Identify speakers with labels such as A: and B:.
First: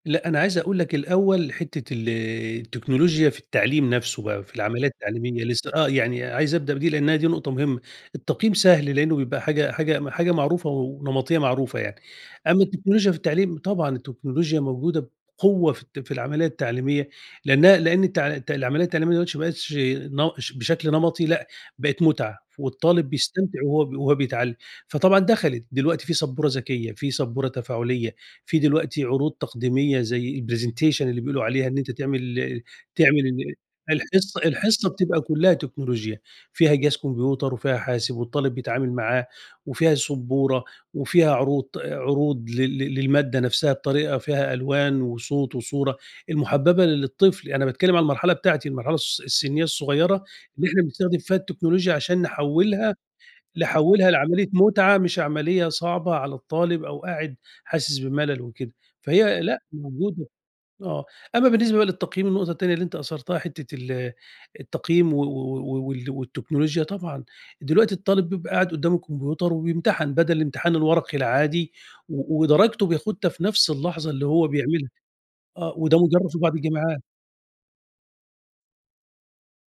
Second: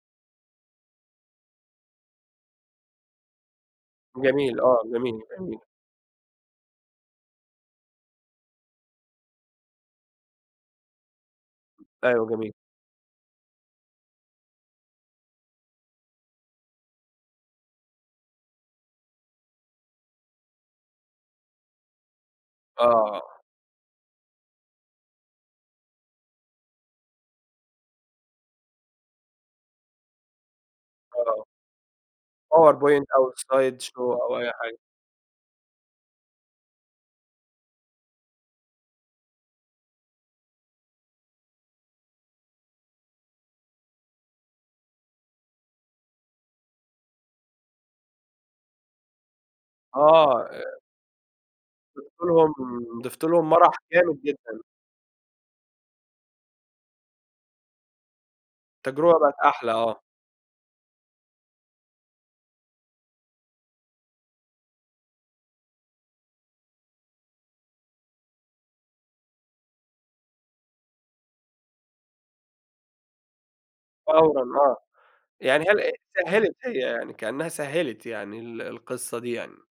A: لأ، أنا عايز أقول لك الأوّل حتّة ال التكنولوجيا في التعليم نفسه بقى، في
B: جميل آه،
A: العملية
B: جميل،
A: التعليمية
B: جميل.
A: لسّه، آه، يعني عايز أبدأ بدي لأن هي دي نقطة مهمّة، التقييم سهل لأنّه بيبقى حاجة حاجة حاجة معروفة ونمطية معروفة يعني،
B: أيوه، جميل.
A: أمّا التكنولوجيا في التعليم طبعًا التكنولوجيا موجودة بقوة في الت في العمليّة التعليمية، لأنها لأن التع الت العمليّة التعليمية دلوقتي ما بقتش ن ش بشكل نمطي لأ، بقت مُتعة،
B: آه،
A: والطالب
B: آه.
A: بيستمتع وهو ب وهو بيتعلِّم، فطبعًا دخلت، دلوقتي في سبورة ذكيّة، في سبورة تفاعلية، في دلوقتي عروض تقديمية زي الpresentation اللي بيقولوا
B: آه.
A: عليها، إن أنت تعمل ال
B: Powerpoint
A: تعمل
B: أو
A: ال
B: SlideShow أو
A: الحصّة
B: أي حاجة.
A: الحصّة بتبقى كلّها تكنولوجيا، فيها جهاز كمبيوتر وفيها حاسب، والطالب بيتعامل معاه، وفيها سُبورة وفيها عروض- عروض لل لل للمادة نفسها بطريقة فيها ألوان وصوت وصورة المُحبّبة ل للطفل، أنا باتكلّم عن المرحلة بتاعتي، المرحلة الس السنية الصغيّرة،
B: آه،
A: اللي
B: أ
A: إحنا بنستخدم فيها التكنولوجيا
B: ضِفت
A: عشان
B: لهم
A: نحولها
B: ضِفت لهم مرح
A: نحولها
B: جامد
A: لعملية
B: جدًا.
A: مُتعة مش عمليّة صعبة على الطالب أو قاعد حاسس بملل وكده.
B: التجربة بقِت
A: فهي لأ
B: أحلى، آه.
A: موجودة، آه، أمّا بالنسبة بقي للتقييم، النقطة التانية اللي أنت أثرتها حتّة ال التقييم و و و و وال والتكنولوجيا طبعًا، دلوقتي الطالب بيبقى قاعد قدّام الكمبيوتر وبيمتحن، بدل امتحان الورقي العادي و ودرجته بياخدها في نفس اللحظة اللي
B: فورًا
A: هو
B: آه،
A: بيعملها،
B: يعني
A: آه،
B: هل هي
A: وده مجرّب في بعض
B: سهّلت، هي
A: الجامعات.
B: يعني كأنها سهّلت يعني ال القصّة دي يعني.